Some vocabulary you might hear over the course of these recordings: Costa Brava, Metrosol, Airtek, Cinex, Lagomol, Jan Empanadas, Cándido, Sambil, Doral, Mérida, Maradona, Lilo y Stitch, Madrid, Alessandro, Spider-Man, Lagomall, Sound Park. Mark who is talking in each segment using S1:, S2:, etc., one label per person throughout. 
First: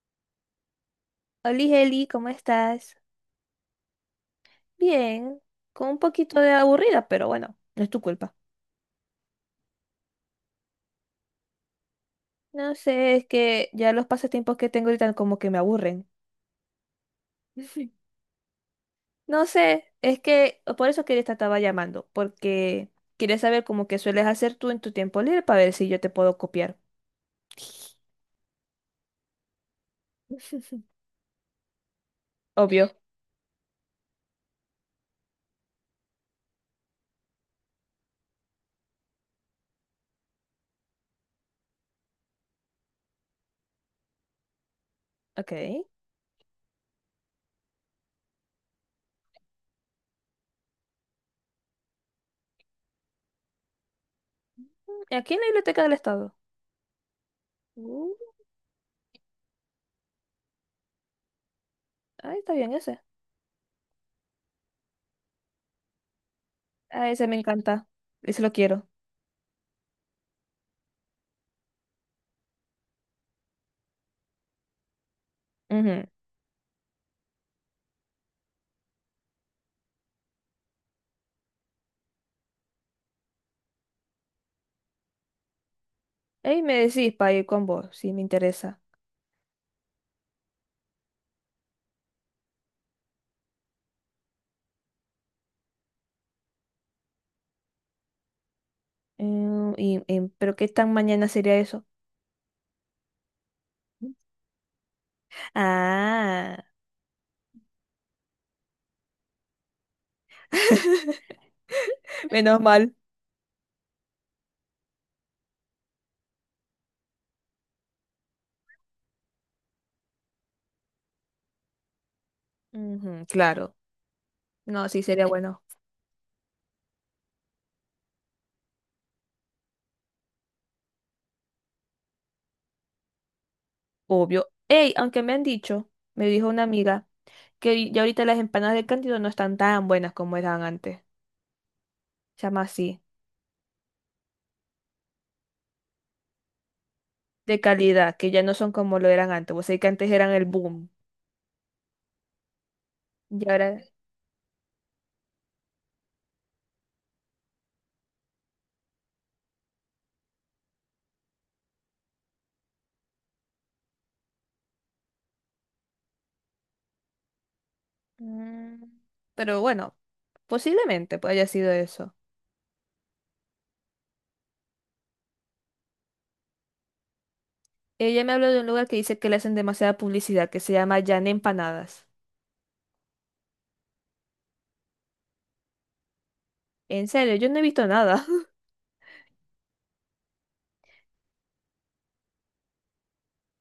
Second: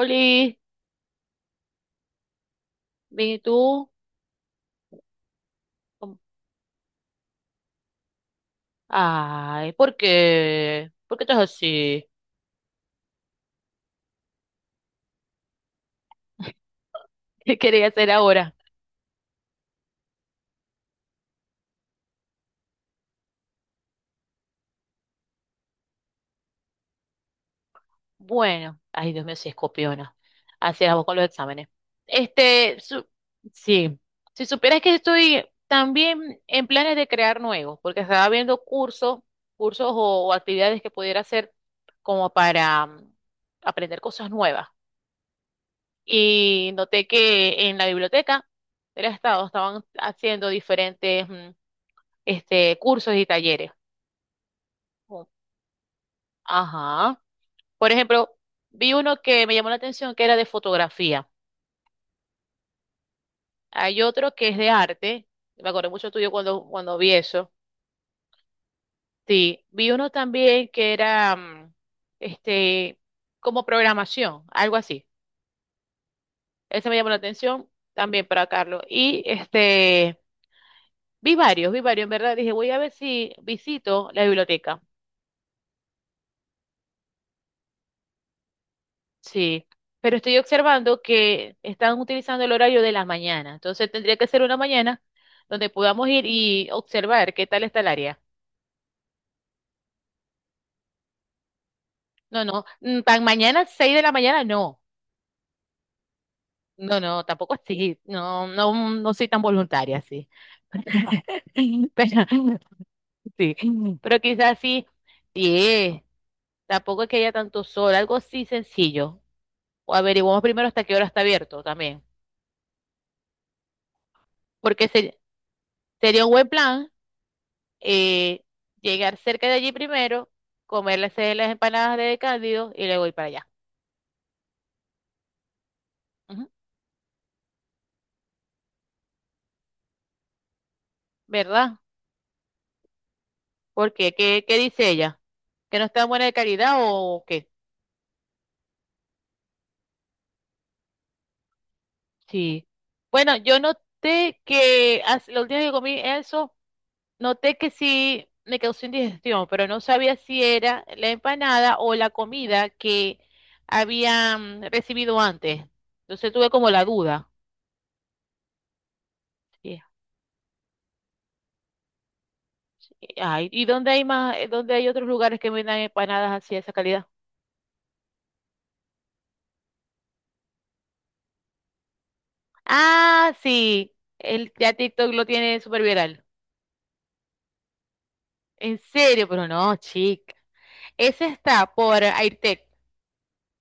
S1: Oli,
S2: Oli, Eli, ¿cómo estás?
S1: bien, ¿y tú?
S2: Bien, con un
S1: ¿Cómo?
S2: poquito de aburrida, pero bueno, no es tu culpa.
S1: Ay, ¿por qué? ¿Por qué estás así?
S2: No sé, es que ya los pasatiempos que tengo ahorita como que me aburren.
S1: ¿Qué quería hacer ahora?
S2: No sé, es que por eso quería te estaba llamando, porque quería saber cómo que sueles hacer tú en tu tiempo libre para ver si yo te puedo copiar.
S1: Bueno, ay, Dios mío, si escopiona. Así era con los exámenes. Este,
S2: Obvio.
S1: sí, si supieras que estoy también en planes de crear nuevos, porque estaba viendo cursos o actividades que pudiera hacer como para aprender cosas nuevas.
S2: Ok.
S1: Y noté que en la biblioteca del Estado estaban haciendo diferentes, este, cursos y talleres. Oh,
S2: Aquí en la biblioteca del Estado.
S1: ajá. Por ejemplo,
S2: Uh,
S1: vi uno que me llamó la atención que era de fotografía.
S2: ahí está bien ese.
S1: Hay otro que es de arte. Me acordé mucho tuyo cuando
S2: Ah,
S1: vi
S2: ese me
S1: eso.
S2: encanta. Ese lo quiero.
S1: Sí. Vi uno también que era este como programación, algo así.
S2: Ujú.
S1: Ese me llamó la atención también para Carlos. Y este vi varios, en verdad. Dije, voy a ver si visito la biblioteca.
S2: Ey, me decís para ir con vos, si me interesa.
S1: Sí, pero estoy observando que están utilizando el horario de la mañana, entonces tendría que ser una mañana donde podamos ir y observar qué tal está el área.
S2: Mm, ¿pero qué tan mañana sería eso?
S1: No, no, tan mañana, 6 de la mañana, no.
S2: Ah,
S1: No, no, tampoco así, no, no, no soy tan voluntaria, sí. Pero,
S2: menos mal.
S1: sí, pero quizás sí, 10, tampoco es que haya tanto sol, algo así sencillo. O averiguamos primero hasta qué hora está abierto también,
S2: Ujú, claro.
S1: porque
S2: No, sí sería bueno.
S1: sería un buen plan eh, llegar cerca de allí primero, comerles las empanadas de Cándido y luego ir para allá.
S2: Obvio. Ey, aunque me han dicho, me dijo
S1: Ujú.
S2: una amiga, que ya ahorita las empanadas de Cándido no están tan buenas como eran antes.
S1: ¿Verdad?
S2: Se llama así.
S1: Porque, ¿qué dice ella? ¿Que no está buena de calidad o qué?
S2: De calidad, que ya no son como lo eran antes. Vos sabés que antes eran el boom.
S1: Sí. Bueno,
S2: Y
S1: yo
S2: ahora.
S1: noté que la última vez que comí eso, noté que sí me causó indigestión, pero no sabía si era la empanada o la comida que habían recibido antes. Entonces tuve como la duda.
S2: mm, pero
S1: Sí.
S2: bueno, posiblemente pues haya sido eso.
S1: Ay, ¿y dónde hay más, dónde hay otros lugares que vendan empanadas así de esa calidad?
S2: Ella me habló de un lugar que dice que le hacen demasiada publicidad, que se llama Jan Empanadas.
S1: Ah, sí, el ya TikTok lo tiene súper viral.
S2: En serio, yo no he visto nada.
S1: En serio, pero no, chica. Ese está por Airtek.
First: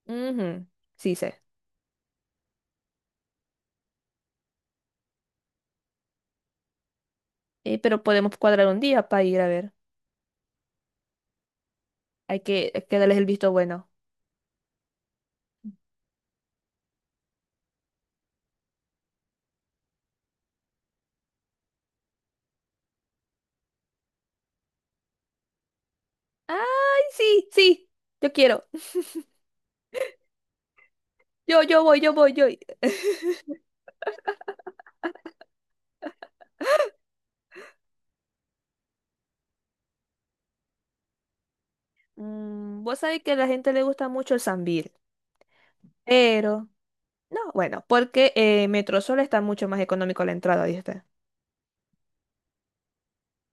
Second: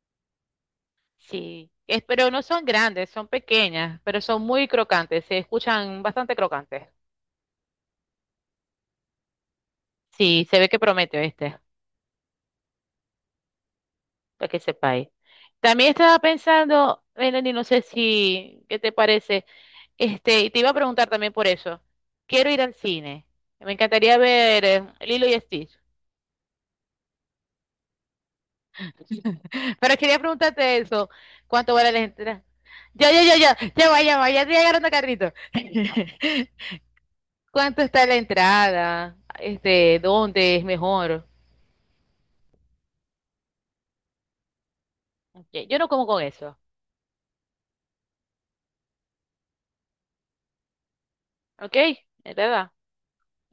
S2: Ujú, sí sé.
S1: Sí, es, pero no son grandes, son pequeñas, pero son muy crocantes, se escuchan bastante crocantes.
S2: Pero podemos cuadrar un día para ir a ver.
S1: Sí, se ve que promete, ¿viste?
S2: Hay que darles el visto bueno.
S1: Para que sepáis. También estaba pensando, Melanie, no sé si, ¿qué te parece? Este, y te iba a preguntar también por eso. Quiero ir al cine. Me encantaría ver Lilo y Stitch.
S2: ¡Ay, sí, sí! Yo quiero.
S1: Pero quería preguntarte eso.
S2: Yo,
S1: ¿Cuánto
S2: yo
S1: vale la
S2: voy, yo voy,
S1: entrada?
S2: yo.
S1: Ya, ya, ya, ya, ya va, ya va, ya estoy agarrando carrito. ¿Cuánto está la entrada? Este, ¿dónde es mejor?
S2: Vos sabés que a la gente le gusta mucho el Sambil.
S1: Ok, yo no como con eso,
S2: Pero, no, bueno, porque Metrosol está mucho más económico la entrada, ¿viste?
S1: ¿ok? ¿Es ¿Verdad?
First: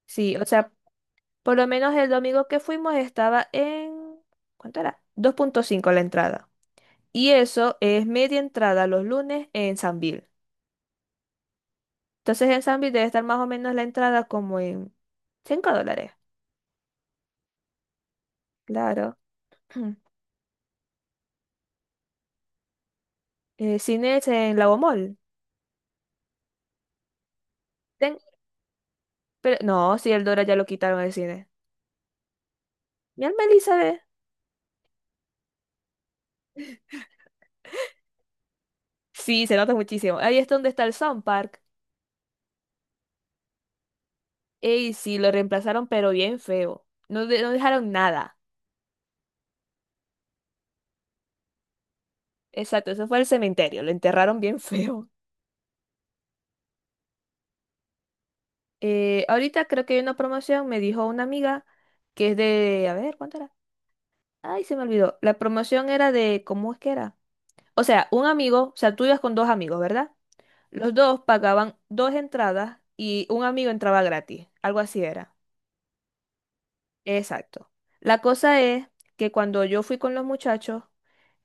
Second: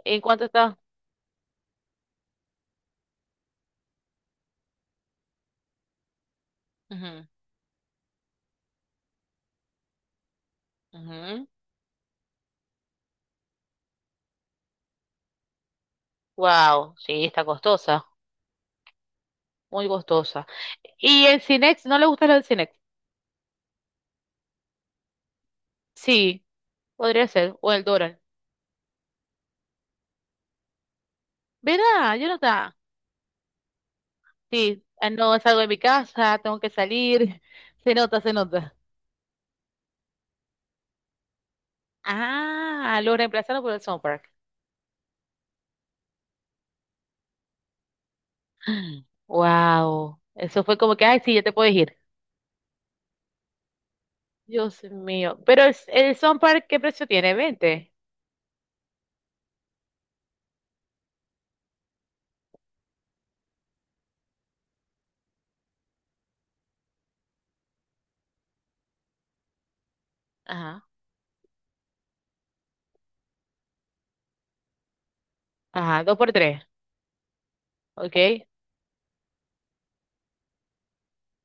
S1: ¿En
S2: Sí, o
S1: cuánto
S2: sea,
S1: está?
S2: por lo menos el domingo que fuimos estaba en... ¿Cuánto era? 2.5 la entrada.
S1: Ujú,
S2: Y eso es media entrada los lunes en Sambil.
S1: ujú.
S2: Entonces en Sambil debe estar más o menos la entrada como en $5.
S1: Wow, sí, está costosa,
S2: Claro.
S1: muy costosa. ¿Y el Cinex? ¿No le gusta lo del Cinex?
S2: Cine es en Lagomall.
S1: Sí, podría ser, o el
S2: Ten-
S1: Doral.
S2: Pero no, si el Dora ya lo quitaron el cine.
S1: Verá, yo nota.
S2: Mi alma Elizabeth.
S1: Sí, ah, no salgo de mi casa, tengo que salir. Se nota, se nota.
S2: Sí, se nota muchísimo. Ahí es donde está el Sound Park.
S1: Ah, lo reemplazaron por el Sound Park.
S2: Ey, sí, lo reemplazaron, pero bien feo. No, no dejaron nada.
S1: Wow, eso fue como que, ay, sí, ya te puedes ir.
S2: Exacto, eso fue el cementerio. Lo enterraron bien
S1: Dios
S2: feo.
S1: mío, pero el Sound Park, ¿qué precio tiene? ¿20?
S2: Ahorita creo que hay una promoción, me dijo una amiga, que es de. A ver, ¿cuánto era? Ay, se me olvidó. La promoción era de. ¿Cómo es que era? O sea, un amigo, o sea, tú ibas con dos amigos, ¿verdad?
S1: Ajá,
S2: Los dos pagaban dos entradas y un amigo entraba gratis, algo así era.
S1: ajá, 2 por 3,
S2: Exacto. La
S1: ok.
S2: cosa es que cuando yo fui con los muchachos,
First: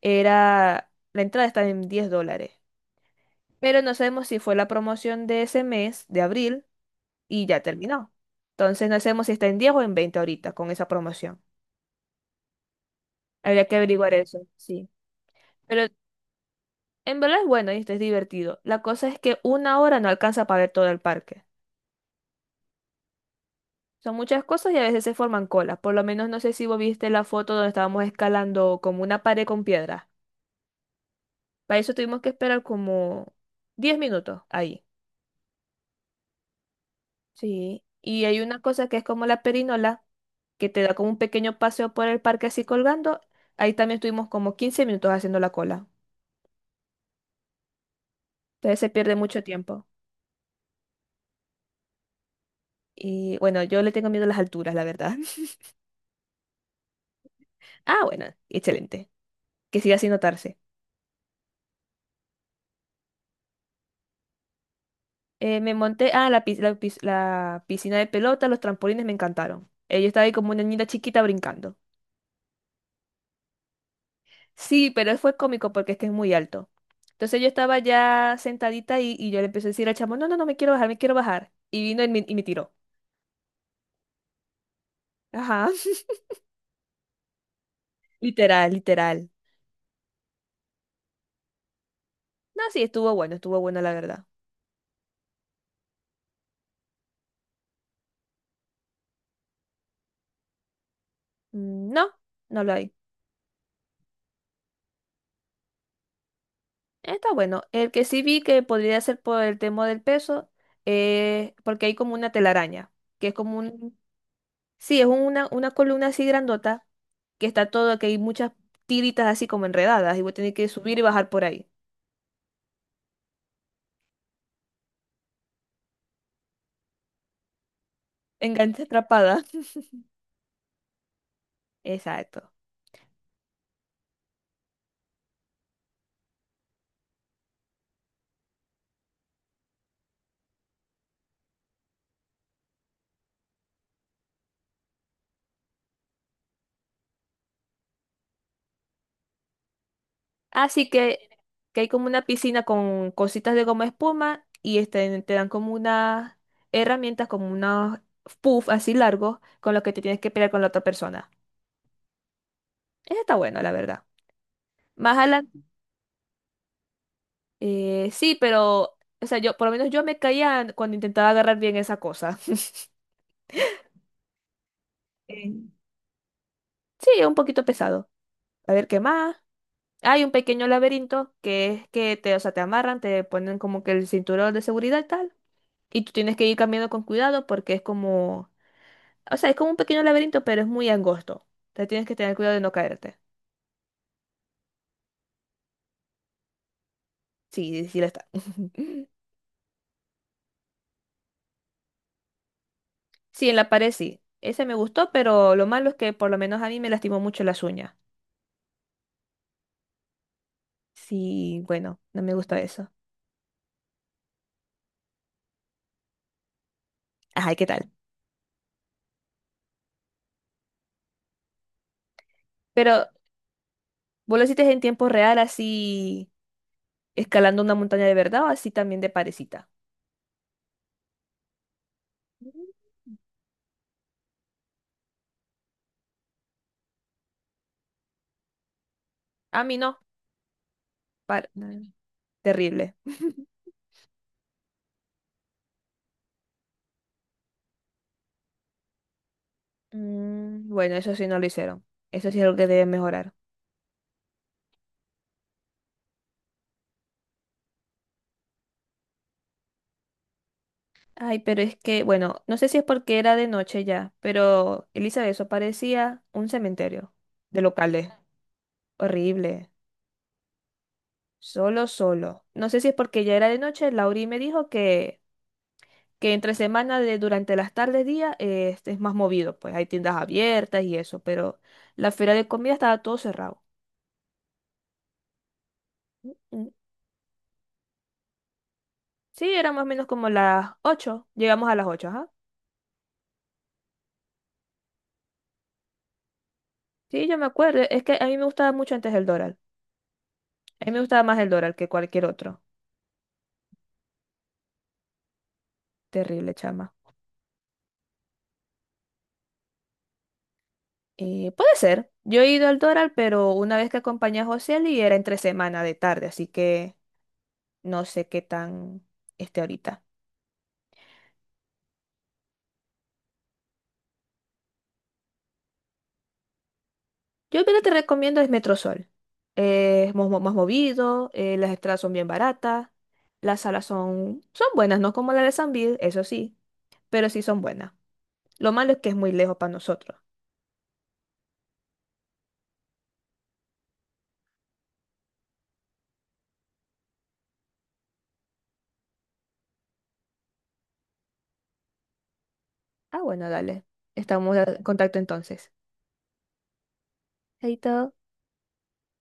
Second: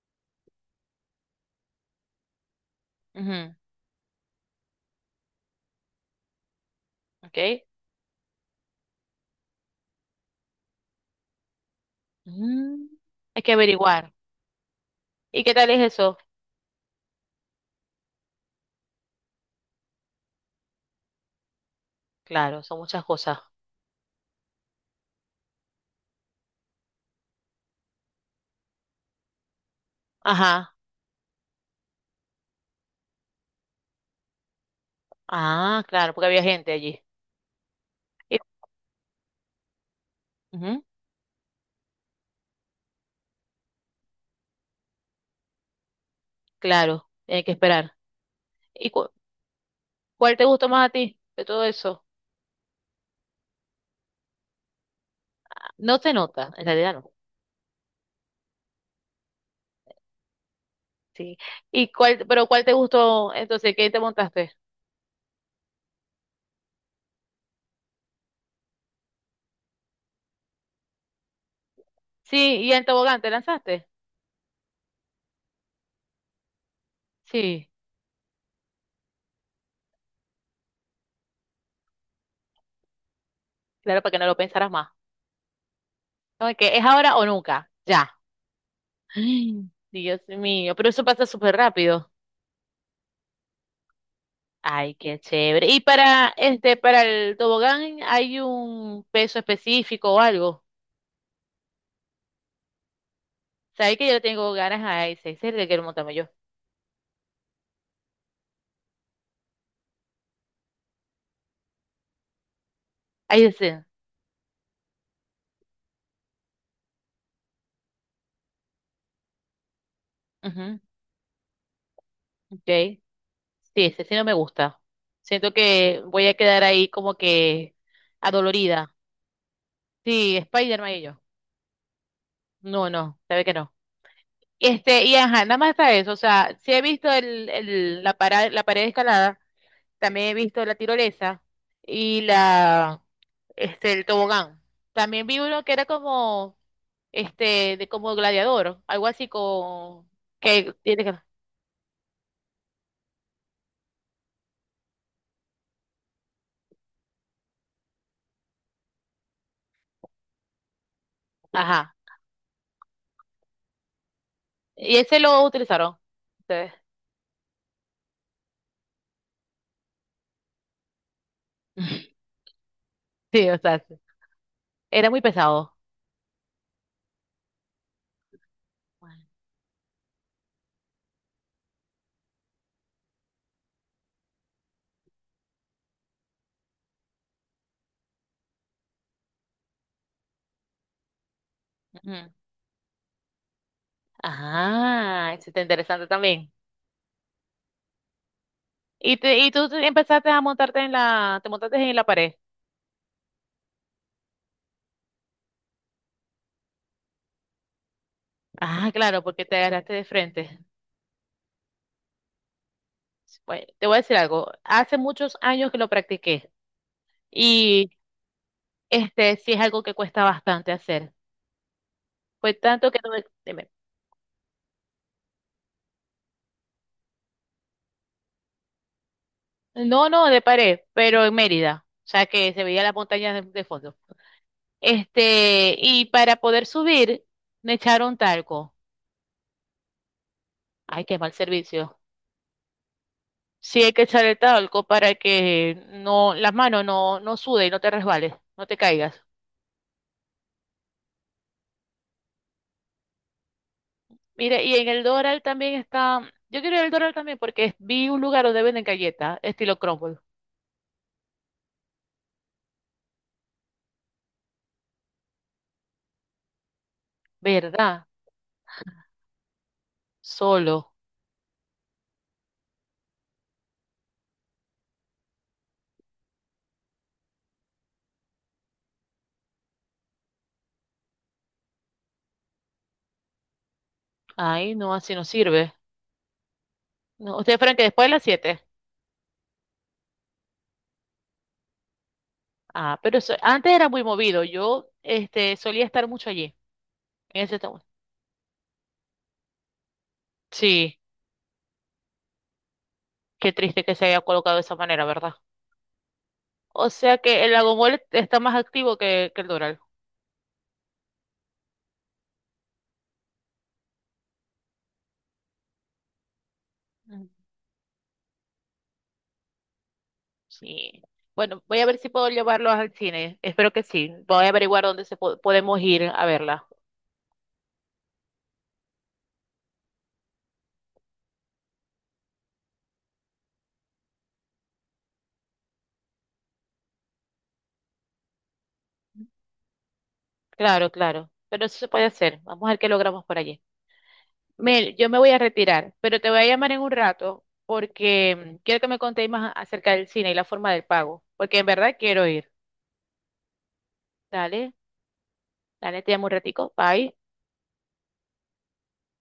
S2: la entrada estaba en $10,
S1: Ujú,
S2: pero no sabemos si fue la promoción de ese mes, de abril, y ya
S1: ok.
S2: terminó. Entonces no sabemos si está en 10 o en 20 ahorita con esa promoción.
S1: Mm, hay que
S2: Habría que
S1: averiguar.
S2: averiguar eso, sí.
S1: ¿Y qué tal es
S2: Pero
S1: eso?
S2: en verdad es bueno y es divertido. La cosa es que una hora no alcanza para ver todo el parque.
S1: Claro, son muchas cosas.
S2: Son muchas cosas y a veces se forman colas. Por lo menos no sé si vos viste la foto donde estábamos escalando como una pared con piedra.
S1: Ajá.
S2: Para eso tuvimos que esperar como 10 minutos ahí.
S1: Ah, claro, porque había gente allí.
S2: Sí. Y
S1: Y-
S2: hay una cosa que es como la perinola, que te
S1: Ujú,
S2: da como un pequeño paseo por el parque así colgando. Ahí también estuvimos como 15 minutos haciendo la cola.
S1: claro, hay que esperar.
S2: Entonces
S1: ¿Y
S2: se pierde mucho tiempo.
S1: cuál te gustó más a ti de todo eso?
S2: Y bueno, yo le tengo miedo a las alturas, la verdad.
S1: No se nota, en realidad no.
S2: Ah, bueno, excelente. Que siga sin notarse.
S1: Sí. ¿Y cuál, pero cuál te gustó entonces? ¿Qué te montaste?
S2: Me monté, ah, la piscina de pelota, los trampolines me encantaron. Yo estaba ahí como una niña chiquita brincando.
S1: Sí, y el tobogán, ¿te lanzaste?
S2: Sí, pero fue cómico porque es que es muy alto. Entonces yo
S1: Sí,
S2: estaba ya sentadita ahí y yo le empecé a decir al chamo, no, no, no, me quiero bajar, me quiero bajar. Y vino y me tiró.
S1: claro, para que no lo pensaras más.
S2: Ajá,
S1: No, es que es ahora o nunca, ya.
S2: literal, literal.
S1: Ay, Dios mío, pero eso pasa súper rápido.
S2: No, sí, estuvo bueno la verdad.
S1: Ay, qué chévere. ¿Y para el tobogán hay un peso específico o algo?
S2: No, no lo hay.
S1: ¿Sabes que yo le tengo ganas a ese? Ese es el que quiero montarme yo.
S2: Está bueno. El que sí vi que podría ser por el tema del peso, porque hay como una telaraña, que es
S1: Ahí
S2: como
S1: ese.
S2: un, sí, es una columna así grandota que está todo, que hay muchas tiritas así como enredadas y voy a tener que
S1: Ujú,
S2: subir y bajar por ahí.
S1: ok. Sí, ese sí no me gusta. Siento que voy a quedar ahí como que
S2: Enganche
S1: adolorida.
S2: atrapada.
S1: Sí, Spider-Man y yo.
S2: Exacto.
S1: No, no, sabe que no. Este, y ajá, nada más está eso. O sea, sí he visto la pared de escalada, también he visto la tirolesa y este, el tobogán. También vi uno que era como, este, de como gladiador, algo así con, que
S2: Así
S1: tiene que...
S2: que hay como una piscina con cositas de goma espuma y este, te dan como unas herramientas, como unos puff así largos con los que te tienes que pelear con la otra persona.
S1: Ajá.
S2: Eso está bueno, la verdad.
S1: Y
S2: Más
S1: ese lo
S2: adelante,
S1: utilizaron ustedes.
S2: sí, pero, o sea, yo, por lo menos yo me caía cuando intentaba agarrar bien esa cosa.
S1: Sí, o sea, sí, era muy
S2: Eh,
S1: pesado.
S2: sí, es un poquito pesado. A ver, ¿qué más? Hay un pequeño laberinto que es que te, o sea, te amarran, te ponen como que el cinturón de seguridad y tal, y tú tienes que ir caminando con cuidado porque es como, o sea, es como un pequeño laberinto, pero es muy angosto. Te tienes que
S1: Ujú.
S2: tener cuidado de no caerte.
S1: Ajá, eso está interesante también.
S2: Sí, sí lo está.
S1: Y, te, y tú te- empezaste a montarte te montaste en la pared.
S2: Sí, en la pared sí. Ese me gustó, pero lo malo es que por lo menos a mí me lastimó mucho las uñas.
S1: Ah, claro, porque te agarraste de frente.
S2: Sí, bueno, no me gusta eso.
S1: Bueno, te voy a decir algo. Hace muchos años que lo practiqué
S2: Ajá, ¿y qué
S1: y
S2: tal?
S1: este sí es algo que cuesta bastante hacer. Pues tanto que no,
S2: Pero,
S1: dime.
S2: ¿vos lo hiciste en tiempo real así escalando una montaña de verdad o así también de parecita?
S1: No, no, de pared, pero en Mérida, o sea que se veía la montaña de fondo. Este, y para poder subir, me echaron talco.
S2: A mí no.
S1: Ay, qué mal
S2: Para-
S1: servicio.
S2: Terrible.
S1: Sí hay que echar el talco para que no, las manos no sude y no te resbales, no te caigas.
S2: Bueno, eso sí no lo hicieron. Eso sí es algo que deben mejorar.
S1: Mire, y en el Doral también está, yo quiero ir al Doral también porque vi un lugar donde venden galletas, estilo crumble.
S2: Ay, pero es que, bueno, no sé si es porque era de noche ya, pero Elizabeth, eso parecía un cementerio de
S1: ¿Verdad?
S2: locales. Horrible.
S1: Solo.
S2: Solo, solo. No sé si es porque ya era de noche. Lauri me dijo que entre semana, durante las tardes, día, este es más movido. Pues hay tiendas abiertas y eso, pero la feria de comida estaba todo cerrado.
S1: Ay, no, así no sirve.
S2: Mm,
S1: ¿No, ustedes fueron que después de las 7?
S2: Sí, eran más o menos como las 8. Llegamos a las 8.
S1: Ah, pero antes era muy movido. Yo, este, solía estar mucho allí.
S2: Sí, yo
S1: En
S2: me
S1: ese, to-
S2: acuerdo. Es que a mí me gustaba mucho antes el Doral. A mí
S1: sí.
S2: me gustaba más el Doral que cualquier otro.
S1: Qué triste que se haya colocado de esa manera, ¿verdad?
S2: Terrible,
S1: O
S2: chama.
S1: sea que el Lagomol está más activo que el Doral.
S2: Puede ser. Yo he ido al Doral, pero una vez que acompañé a José y era entre semana de tarde, así que
S1: Mm,
S2: no sé qué tan esté ahorita.
S1: sí. Bueno, voy a ver si puedo llevarlos al cine. Espero que sí. Voy a averiguar dónde podemos ir a verla.
S2: Yo lo que te recomiendo es Metrosol. Es movido, las entradas son bien baratas, las salas son, son buenas, no como la de San Bill, eso sí, pero sí son buenas. Lo malo es que es muy lejos para nosotros.
S1: Claro, claro. Pero eso se puede hacer. Vamos a ver qué logramos por allí. Mel, yo me voy a retirar, pero te voy a llamar en un rato porque quiero que me contéis más acerca del cine y la forma del pago, porque en verdad quiero ir.
S2: Ah, bueno, dale. Estamos
S1: Dale,
S2: en contacto entonces.
S1: dale, te llamo un ratico. Bye.
S2: Chaito.